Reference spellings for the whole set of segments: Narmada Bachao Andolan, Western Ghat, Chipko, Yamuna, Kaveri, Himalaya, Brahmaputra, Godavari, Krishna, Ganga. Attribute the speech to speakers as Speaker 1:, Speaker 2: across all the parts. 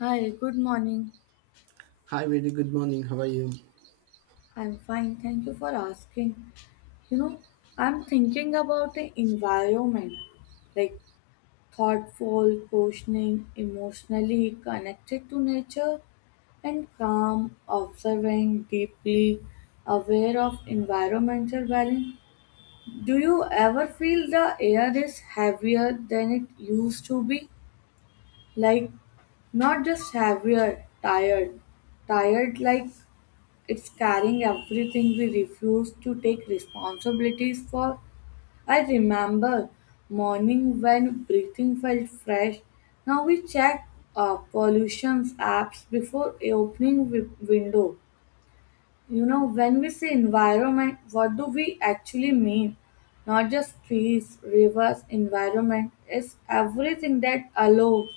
Speaker 1: Hi, good morning.
Speaker 2: Hi, very good morning. How are you?
Speaker 1: I'm fine. Thank you for asking. You know, I'm thinking about the environment, like thoughtful, questioning, emotionally connected to nature, and calm, observing, deeply aware of environmental balance. Do you ever feel the air is heavier than it used to be? Like, not just heavier, tired like it's carrying everything we refuse to take responsibilities for. I remember morning when breathing felt fresh. Now we check pollution apps before opening window. You know, when we say environment, what do we actually mean? Not just trees, rivers, environment. It's everything that allows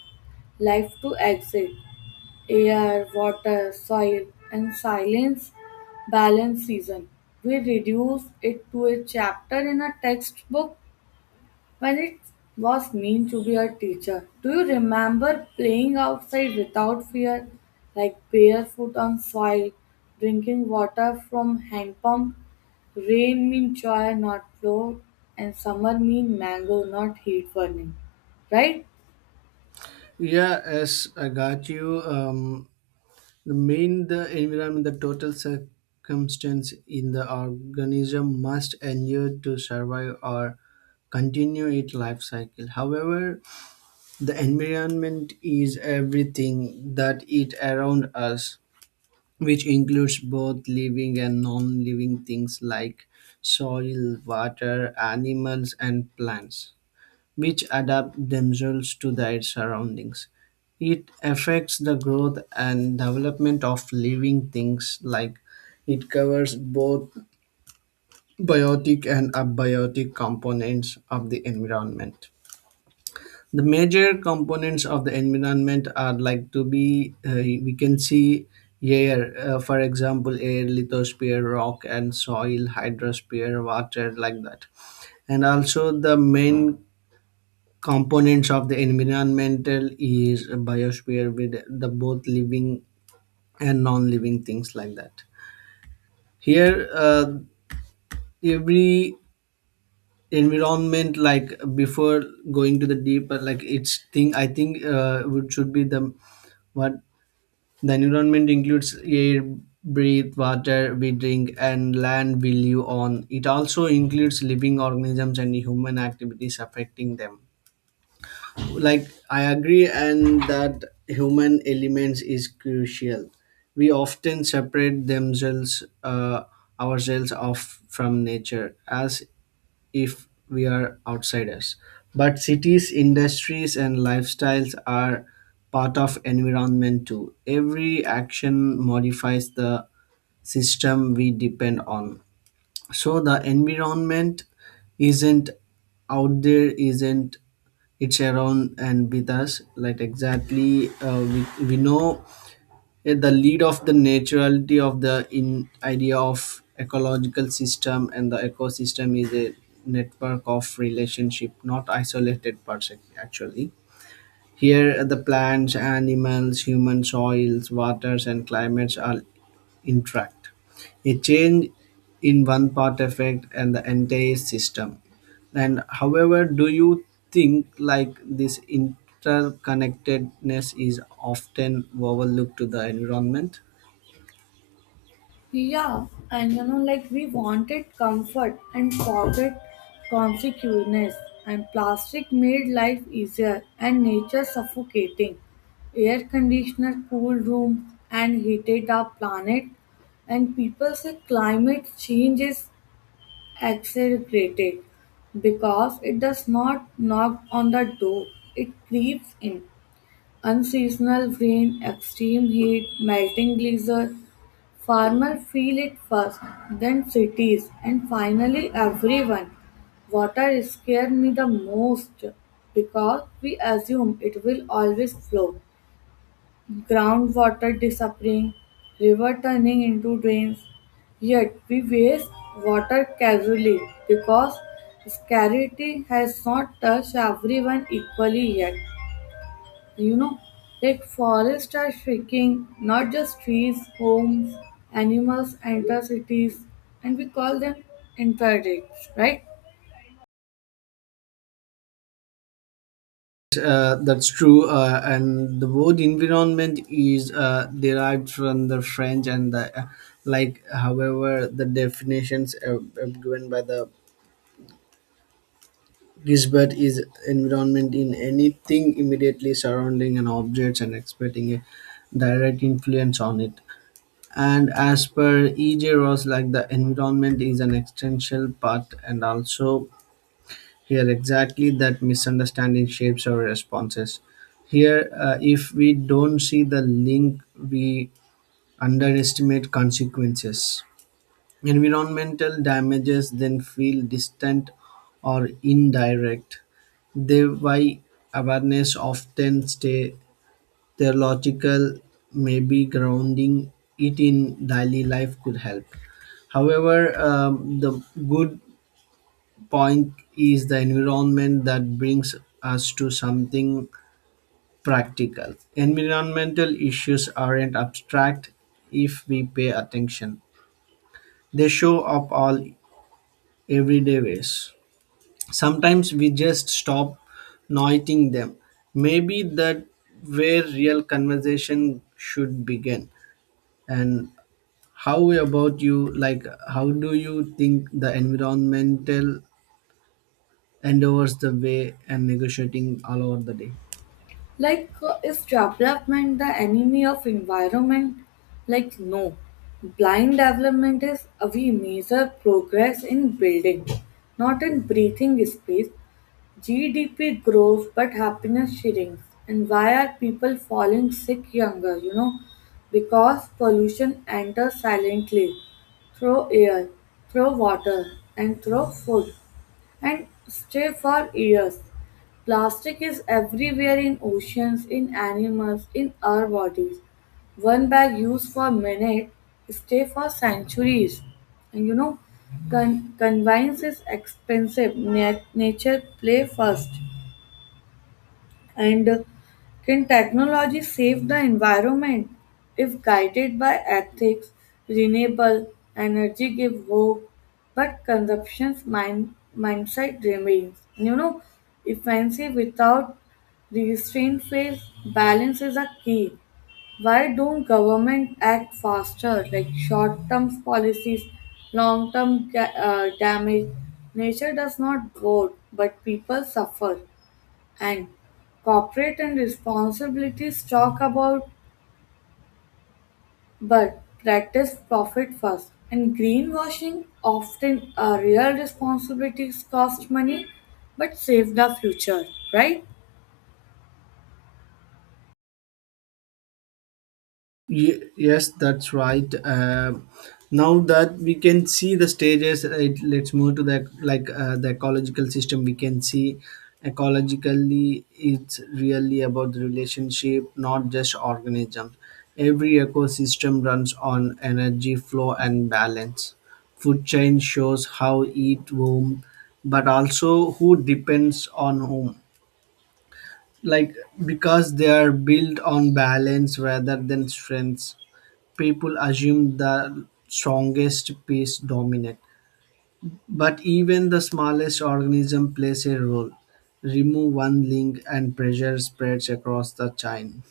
Speaker 1: life to exist, air, water, soil, and silence, balance, season. We reduce it to a chapter in a textbook when it was meant to be a teacher. Do you remember playing outside without fear, like barefoot on soil, drinking water from hand pump? Rain mean joy, not flow, and summer mean mango, not heat burning. Right?
Speaker 2: Yeah, as I got you, the environment, the total circumstance in the organism must endure to survive or continue its life cycle. However, the environment is everything that it around us, which includes both living and non-living things like soil, water, animals, and plants, which adapt themselves to their surroundings. It affects the growth and development of living things, like it covers both biotic and abiotic components of the environment. The major components of the environment are like to be, we can see air, for example, air, lithosphere, rock, and soil, hydrosphere, water, like that, and also the main components of the environmental is biosphere with the both living and non-living things like that. Here, every environment, like, before going to the deeper like it's thing, I think would should be the what. The environment includes air, breathe water we drink, and land we live on. It also includes living organisms and human activities affecting them. Like, I agree and that human elements is crucial. We often separate themselves ourselves off from nature as if we are outsiders, but cities, industries, and lifestyles are part of environment too. Every action modifies the system we depend on. So the environment isn't out there, isn't, it's around and with us. Like, exactly, we know at the lead of the naturality of the in idea of ecological system, and the ecosystem is a network of relationship, not isolated parts. Actually, here, the plants, animals, human, soils, waters, and climates all interact. A change in one part affects and the entire system. And however, do you think like this interconnectedness is often overlooked to the environment?
Speaker 1: Yeah, and you know, like we wanted comfort and forget consequences, and plastic made life easier and nature suffocating. Air conditioner, cool room, and heated our planet. And people say climate change is accelerated because it does not knock on the door, it creeps in. Unseasonal rain, extreme heat, melting glacier. Farmers feel it first, then cities, and finally everyone. Water scares me the most because we assume it will always flow. Groundwater disappearing, river turning into drains. Yet we waste water casually because scarcity has not touched everyone equally yet. You know, like forests are shrinking, not just trees, homes, animals enter cities and we call them interdicts, right?
Speaker 2: That's true. And the word environment is derived from the french and the like. However, the definitions given by the Gisbert is environment in anything immediately surrounding an object and expecting a direct influence on it. And as per E.J. Ross, like, the environment is an essential part, and also here, exactly that misunderstanding shapes our responses. Here, if we don't see the link, we underestimate consequences. Environmental damages then feel distant or indirect. They why awareness often stay theological, maybe grounding it in daily life could help. However, the good point is the environment that brings us to something practical. Environmental issues aren't abstract if we pay attention. They show up all everyday ways. Sometimes we just stop noting them. Maybe that where real conversation should begin. And how about you? Like, how do you think the environmental endures the way and negotiating all over the day?
Speaker 1: Like, is development the enemy of environment? Like, no, blind development is, we measure progress in building, not in breathing space. GDP grows but happiness shrinks. And why are people falling sick younger? You know, because pollution enters silently through air, through water, and through food, and stay for years. Plastic is everywhere, in oceans, in animals, in our bodies. One bag used for a minute stay for centuries. And you know, convenience is expensive. Nature play first. And can technology save the environment if guided by ethics? Renewable energy give hope, but consumption's mind mindset remains. You know, efficiency without restraint fails. Balance is a key. Why don't government act faster, like short-term policies, long-term damage? Nature does not grow, but people suffer. And corporate and responsibilities talk about, but practice profit first. And greenwashing often real responsibilities cost money, but save the future, right?
Speaker 2: Yes, that's right. Now that we can see the stages, it, let's move to the like, the ecological system. We can see ecologically, it's really about the relationship, not just organism. Every ecosystem runs on energy flow and balance. Food chain shows how eat whom, but also who depends on whom. Like, because they are built on balance rather than strengths, people assume the strongest piece dominate, but even the smallest organism plays a role. Remove one link and pressure spreads across the chain.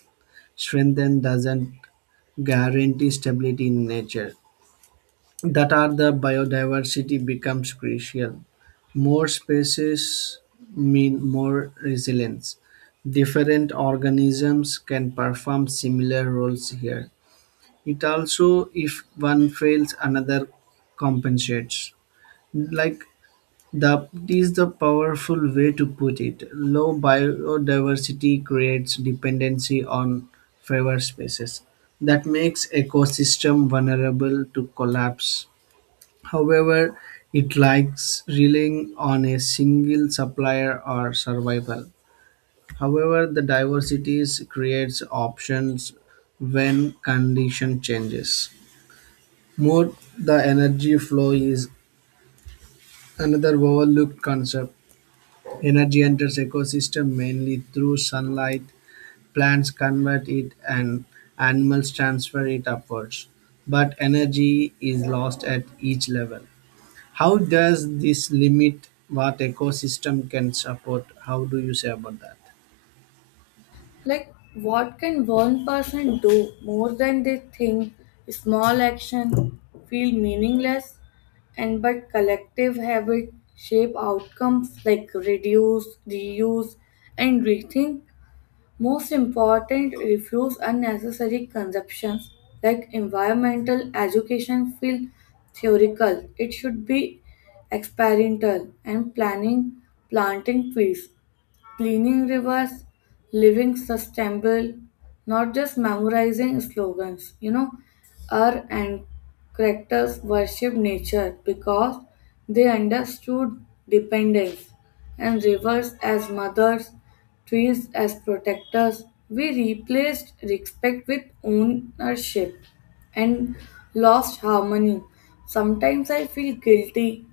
Speaker 2: Strengthen doesn't guarantee stability in nature. That are the biodiversity becomes crucial. More species mean more resilience. Different organisms can perform similar roles here. It also, if one fails, another compensates. Like the is the powerful way to put it. Low biodiversity creates dependency on favored species. That makes ecosystem vulnerable to collapse. However, it likes relying on a single supplier or survival. However, the diversities creates options when condition changes. Mode the energy flow is another overlooked concept. Energy enters ecosystem mainly through sunlight. Plants convert it and animals transfer it upwards. But energy is lost at each level. How does this limit what ecosystem can support? How do you say about that?
Speaker 1: Like, what can one person do more than they think? Small action feel meaningless, and but collective habit shape outcomes like reduce, reuse, and rethink. Most important, refuse unnecessary consumptions, like environmental education feel theoretical. It should be experimental and planning planting trees, cleaning rivers, living sustainable, not just memorizing slogans. You know, our ancestors characters worship nature because they understood dependence, and rivers as mothers, trees as protectors. We replaced respect with ownership and lost harmony. Sometimes I feel guilty.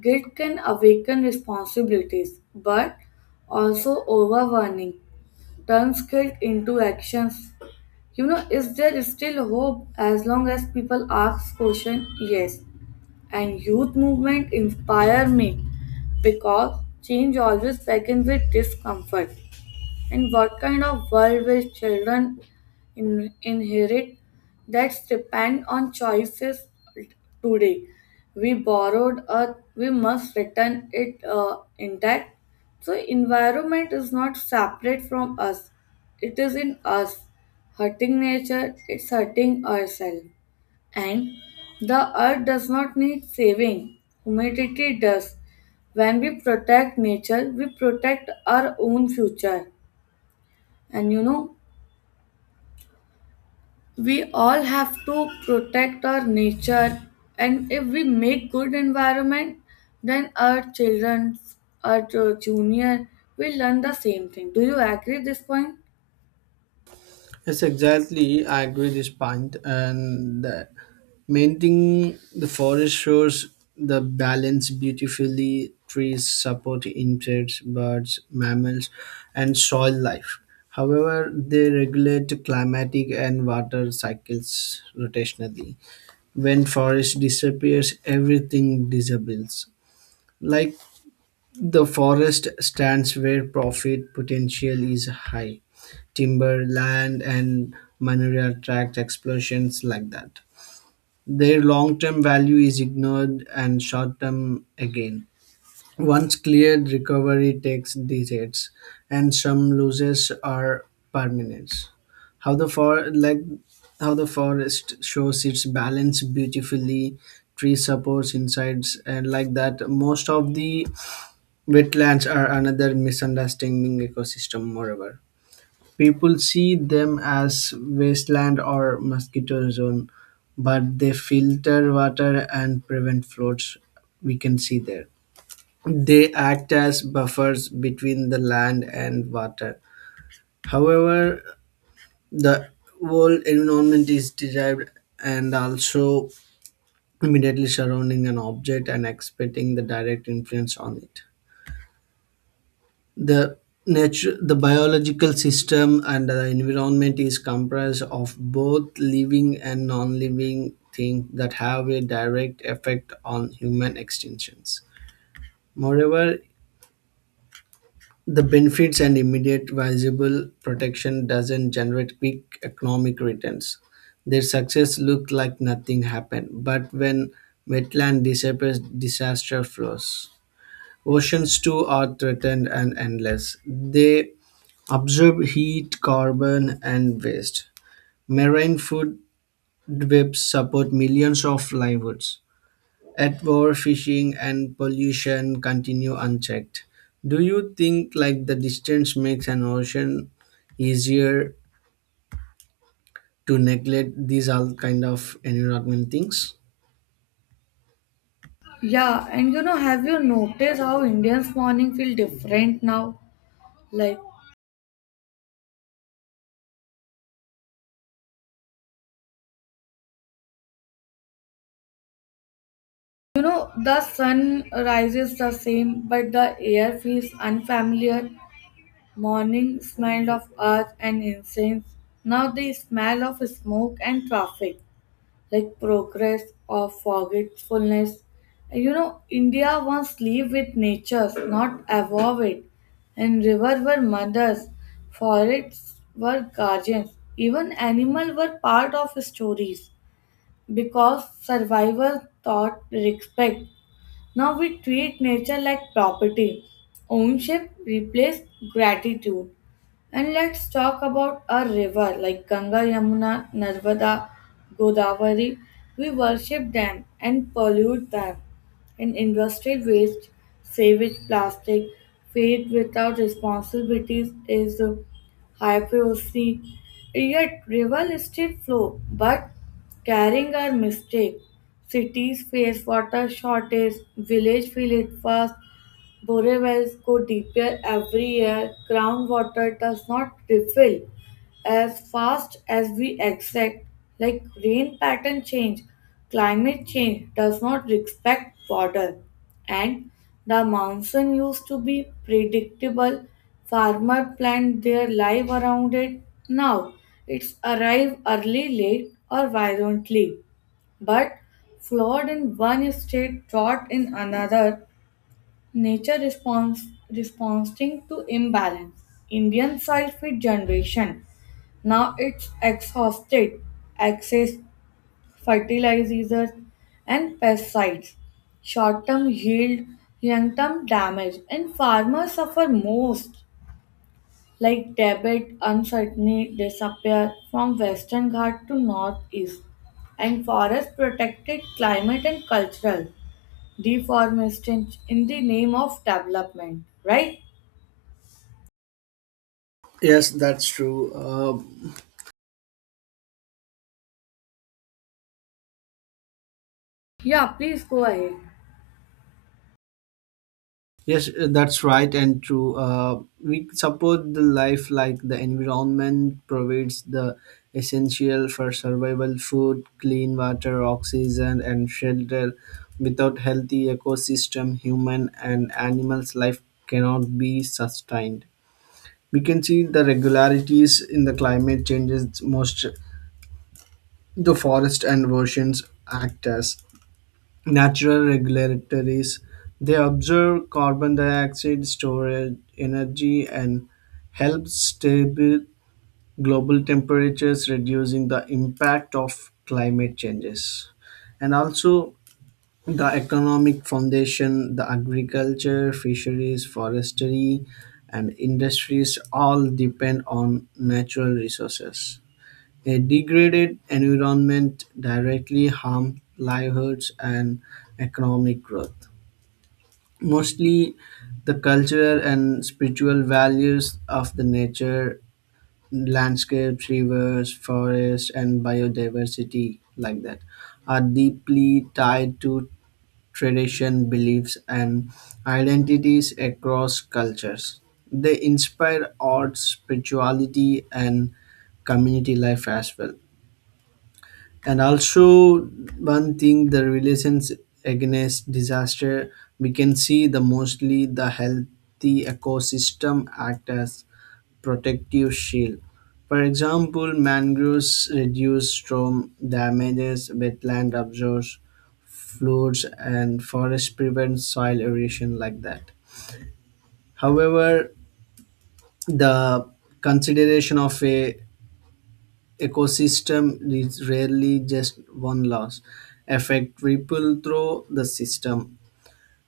Speaker 1: Guilt can awaken responsibilities, but also overwhelming. Turns guilt into actions. You know, is there still hope as long as people ask question? Yes. And youth movement inspire me because change always begins with discomfort. And what kind of world will children inherit? That's depend on choices today. We borrowed earth, we must return it intact. So environment is not separate from us. It is in us. Hurting nature, it's hurting ourselves. And the earth does not need saving. Humanity does. When we protect nature, we protect our own future. And you know, we all have to protect our nature. And if we make good environment, then our children, our junior will learn the same thing. Do you agree this point?
Speaker 2: Yes, exactly. I agree this point, and the maintaining the forest shows the balance beautifully. Trees support insects, birds, mammals, and soil life. However, they regulate climatic and water cycles rotationally. When forest disappears, everything disappears. Like, the forest stands where profit potential is high. Timber, land, and mineral attract explosions like that. Their long term value is ignored and short term again. Once cleared, recovery takes decades, and some losses are permanent. How the like how the forest shows its balance beautifully, tree supports insides, and like that. Most of the wetlands are another misunderstanding ecosystem, moreover. People see them as wasteland or mosquito zone, but they filter water and prevent floods, we can see there. They act as buffers between the land and water. However, the whole environment is derived and also immediately surrounding an object and expecting the direct influence on it. The nature, the biological system, and the environment is comprised of both living and non-living things that have a direct effect on human extinctions. Moreover, the benefits and immediate visible protection doesn't generate quick economic returns. Their success looked like nothing happened, but when wetland disappears, disaster flows. Oceans too are threatened and endless. They absorb heat, carbon, and waste. Marine food webs support millions of livelihoods. At war, fishing and pollution continue unchecked. Do you think like the distance makes an ocean easier to neglect these all kind of environment things?
Speaker 1: Yeah, and you know, have you noticed how Indians morning feel different now? Like, you know, the sun rises the same, but the air feels unfamiliar. Morning smell of earth and incense. Now the smell of smoke and traffic. Like progress or forgetfulness. You know, India once lived with nature, not above it, and rivers were mothers, forests were guardians, even animals were part of stories because survival taught respect. Now we treat nature like property, ownership replaced gratitude. And let's talk about a river like Ganga, Yamuna, Narmada, Godavari. We worship them and pollute them. And industrial waste, savage plastic, fade without responsibilities is hypocrisy, yet rivals still flow, but carrying our mistake. Cities face water shortage, village feel it fast, borewells go deeper every year, groundwater does not refill as fast as we expect, like rain pattern change, climate change does not respect water, and the monsoon used to be predictable. Farmer planned their life around it. Now it's arrive early, late, or violently, but flawed in one state, taught in another. Nature response responding to imbalance. Indian soil feed generation. Now it's exhausted access fertilizers and pesticides. Short term yield, long term damage, and farmers suffer most, like Tibet uncertainly disappear from western Ghat to northeast, and forest protected climate and cultural deforestation in the name of development, right?
Speaker 2: Yes, that's true.
Speaker 1: Yeah, please go ahead.
Speaker 2: Yes, that's right and true. We support the life like the environment provides the essential for survival: food, clean water, oxygen, and shelter. Without healthy ecosystem, human and animals' life cannot be sustained. We can see the regularities in the climate changes. Most the forest and oceans act as natural regulatories. They observe carbon dioxide storage energy and help stable global temperatures, reducing the impact of climate changes. And also the economic foundation: the agriculture, fisheries, forestry, and industries all depend on natural resources. A degraded environment directly harms livelihoods and economic growth. Mostly, the cultural and spiritual values of the nature, landscapes, rivers, forests, and biodiversity, like that, are deeply tied to tradition, beliefs, and identities across cultures. They inspire arts, spirituality, and community life as well. And also, one thing, the relations against disaster, we can see the mostly the healthy ecosystem act as protective shield. For example, mangroves reduce storm damages, wetland absorbs floods, and forest prevent soil erosion like that. However, the consideration of a ecosystem is rarely just one loss affect ripple through the system,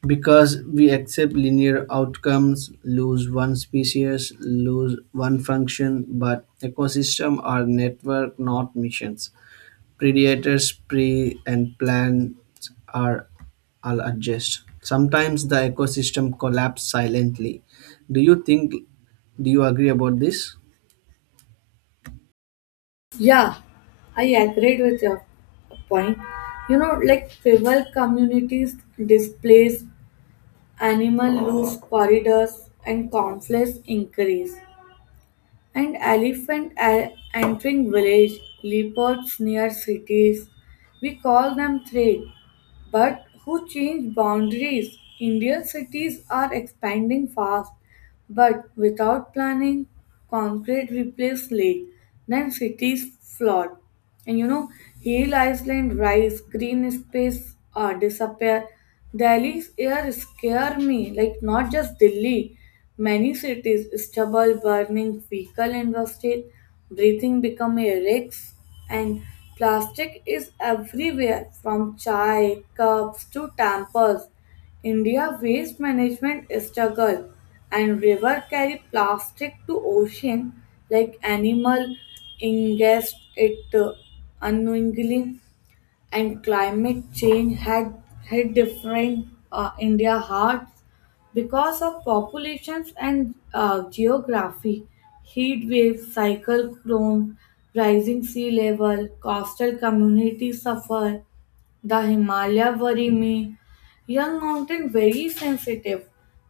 Speaker 2: because we accept linear outcomes: lose one species, lose one function, but ecosystem are network, not missions. Predators, prey, and plants are all adjust. Sometimes the ecosystem collapse silently. Do you think, do you agree about this?
Speaker 1: Yeah, I agreed with your point. You know, like tribal communities displaced, animal loose corridors, and conflicts increase. And elephant entering village, leopards near cities. We call them threat, but who change boundaries? Indian cities are expanding fast, but without planning, concrete replaces lake, then cities flood. And you know, hill island rise, green space disappear. Delhi's air scare me, like not just Delhi. Many cities, stubble, burning vehicle industry, breathing become a risk, and plastic is everywhere from chai cups to tampers. India waste management struggle, and river carry plastic to ocean like animal ingest it unknowingly, and climate change had hit different India hard because of populations and geography, heat waves, cyclone, rising sea level, coastal communities suffer, the Himalaya worry me. Young mountain very sensitive.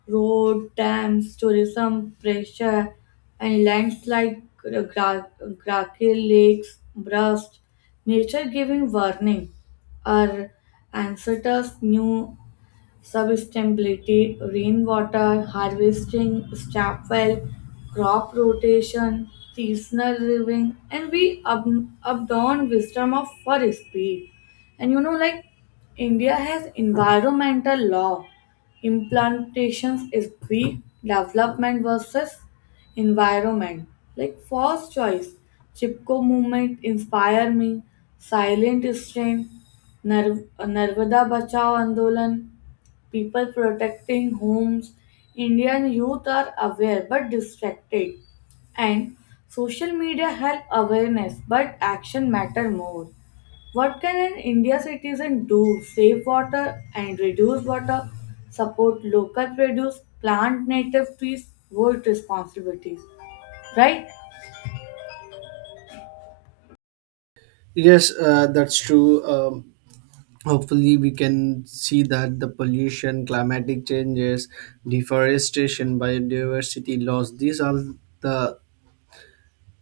Speaker 1: Road, dams, tourism, pressure, and landslides, grackle lakes, burst. Nature giving warning. Our ancestors knew sustainability, rainwater harvesting, staff well, crop rotation, seasonal living, and we ab updawn wisdom of for speed. And you know, like India has environmental law, implantations is weak, development versus environment. Like first choice, Chipko movement inspire me, silent strain, Narvada Bachao Andolan, people protecting homes. Indian youth are aware but distracted, and social media help awareness, but action matter more. What can an India citizen do? Save water and reduce water, support local produce, plant native trees, vote responsibilities. Right?
Speaker 2: Yes, that's true. Hopefully we can see that the pollution, climatic changes, deforestation, biodiversity loss, these are the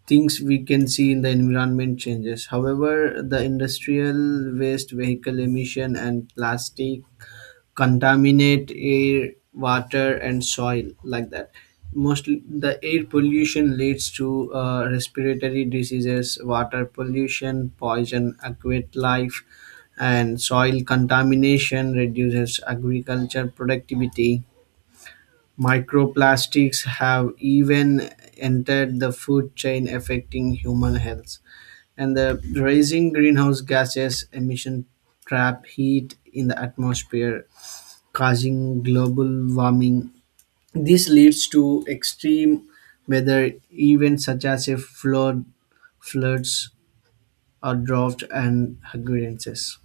Speaker 2: things we can see in the environment changes. However, the industrial waste, vehicle emission, and plastic contaminate air, water, and soil like that. Mostly, the air pollution leads to respiratory diseases, water pollution, poison, aquatic life, and soil contamination reduces agriculture productivity. Microplastics have even entered the food chain, affecting human health. And the rising greenhouse gases emission trap heat in the atmosphere, causing global warming. This leads to extreme weather events such as floods, or drought and hurricanes.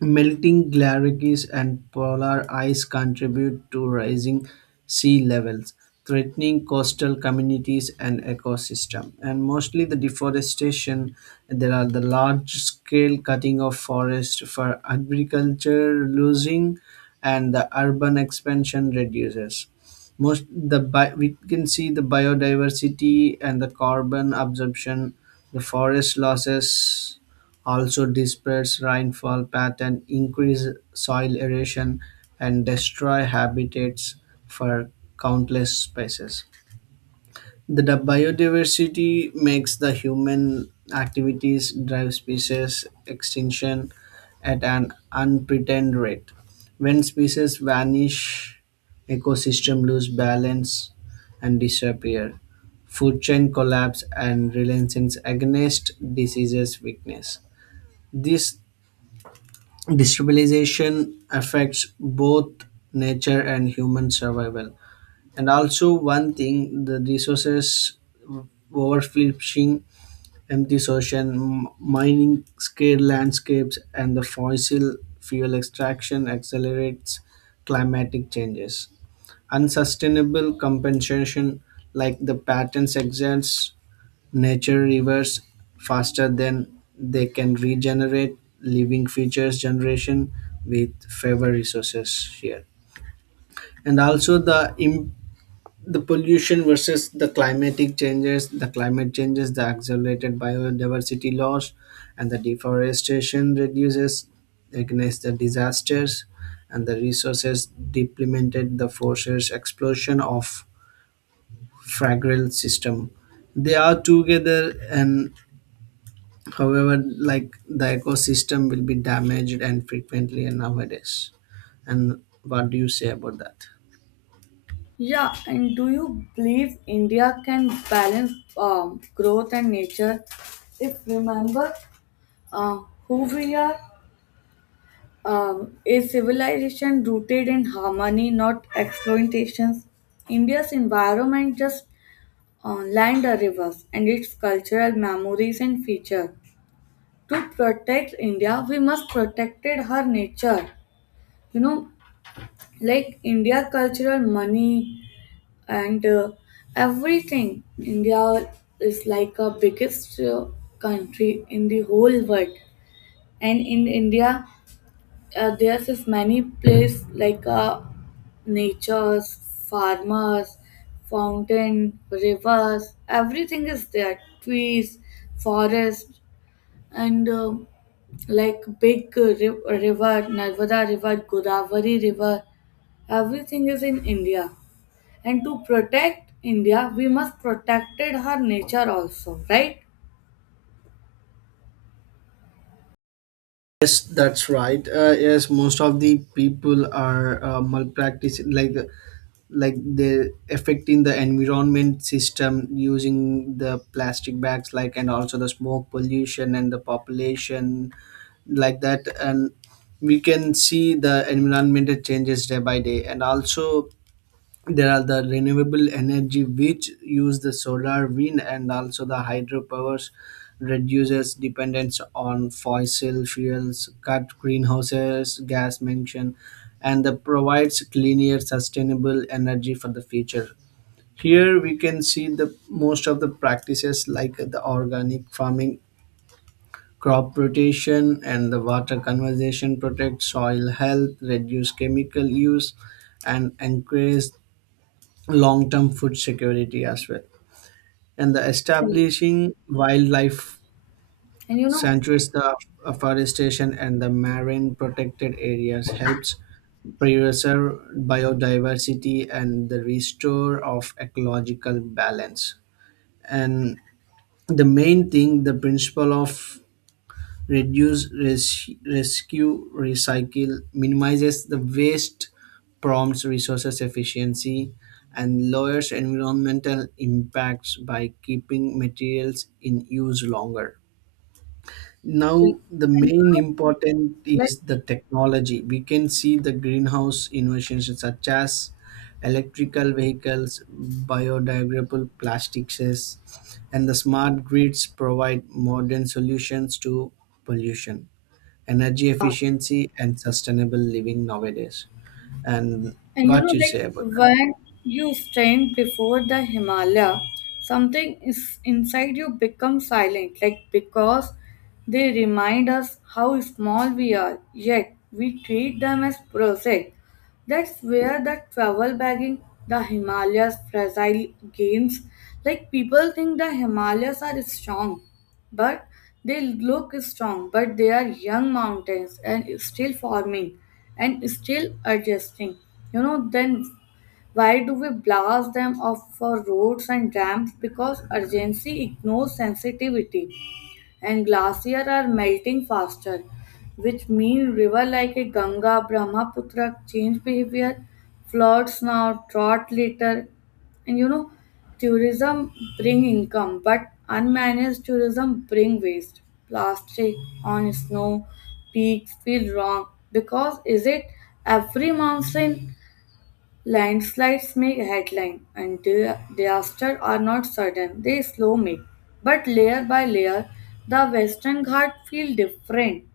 Speaker 2: Melting glaciers and polar ice contribute to rising sea levels, threatening coastal communities and ecosystem. And mostly the deforestation, there are the large scale cutting of forest for agriculture losing and the urban expansion reduces. Most the we can see the biodiversity and the carbon absorption, the forest losses also disperse rainfall pattern, increase soil erosion, and destroy habitats for countless species. The biodiversity makes the human activities drive species extinction at an unpretended rate. When species vanish, ecosystem lose balance and disappear. Food chain collapse and resilience against diseases weakness. This destabilization affects both nature and human survival. And also one thing, the resources: overfishing empty ocean, mining scale landscapes, and the fossil fuel extraction accelerates climatic changes, unsustainable compensation like the patents, exist. Nature reverses faster than they can regenerate, living features generation with fewer resources here. And also the the pollution versus the climatic changes, the climate changes, the accelerated biodiversity loss, and the deforestation reduces against the disasters, and the resources deplemented the forces explosion of fragile system, they are together an. However, like the ecosystem will be damaged and frequently and nowadays. And what do you say about that?
Speaker 1: Yeah, and do you believe India can balance growth and nature? If remember, uh, who we are. A civilization rooted in harmony, not exploitations. India's environment just lined a reverse and its cultural memories and features. To protect India, we must protected her nature. You know, like India cultural money and everything. India is like a biggest country in the whole world, and in India there's this many place like nature's farmers, fountain, rivers, everything is there, trees, forest, and like big river Narmada river, Godavari river, everything is in India, and to protect India we must protected her nature also, right?
Speaker 2: Yes, that's right. Yes, most of the people are malpracticing, like they affecting the environment system using the plastic bags, like, and also the smoke pollution and the population, like that. And we can see the environmental changes day by day, and also there are the renewable energy which use the solar, wind, and also the hydropowers reduces dependence on fossil fuels, cut greenhouses, gas mention, and the provides cleaner, sustainable energy for the future. Here we can see the most of the practices like the organic farming, crop rotation, and the water conservation protect soil health, reduce chemical use, and encourage long-term food security as well. And the
Speaker 1: Hmm.
Speaker 2: establishing wildlife
Speaker 1: and you know
Speaker 2: sanctuaries, the afforestation and the marine protected areas helps preserve biodiversity and the restore of ecological balance. And the main thing, the principle of reduce, rescue, recycle, minimizes the waste, prompts resources efficiency, and lowers environmental impacts by keeping materials in use longer. Now, the
Speaker 1: and you
Speaker 2: main
Speaker 1: know,
Speaker 2: important
Speaker 1: like
Speaker 2: is the technology. We can see the greenhouse innovations such as electrical vehicles, biodegradable plastics, and the smart grids provide modern solutions to pollution, energy efficiency, and sustainable living nowadays. And
Speaker 1: And you
Speaker 2: what
Speaker 1: know,
Speaker 2: you
Speaker 1: like
Speaker 2: say about that?
Speaker 1: when you stand before the Himalaya, something is inside you becomes silent, like because they remind us how small we are, yet we treat them as project. That's where the travel bagging, the Himalayas fragile games. Like people think the Himalayas are strong, but they look strong, but they are young mountains and still forming and still adjusting. You know, then why do we blast them off for roads and dams? Because urgency ignores sensitivity, and glaciers are melting faster, which mean river like a Ganga, Brahmaputra change behavior, floods now, drought later, and you know, tourism bring income, but unmanaged tourism bring waste. Plastic on snow peaks feel wrong because is it every mountain. Landslides make headline, and disaster are not sudden, they slow make. But layer by layer, the Western Ghat feel different.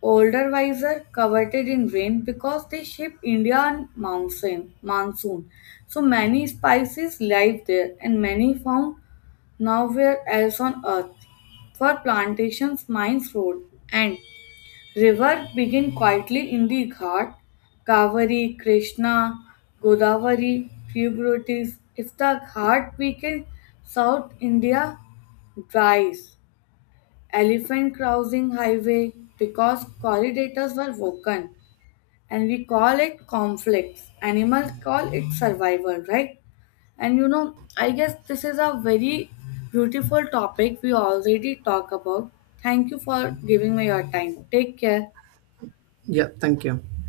Speaker 1: Older wiser, coveted in rain because they shape Indian monsoon. So many spices live there and many found nowhere else on earth. For plantations, mines, road, and rivers begin quietly in the Ghat, Kaveri, Krishna, Godavari, tributaries. If the Ghat weakens, South India dries. Elephant crossing highway because corridors were broken, and we call it conflicts. Animals call it survival, right? And you know, I guess this is a very beautiful topic we already talk about. Thank you for giving me your time. Take care.
Speaker 2: Yeah, thank you.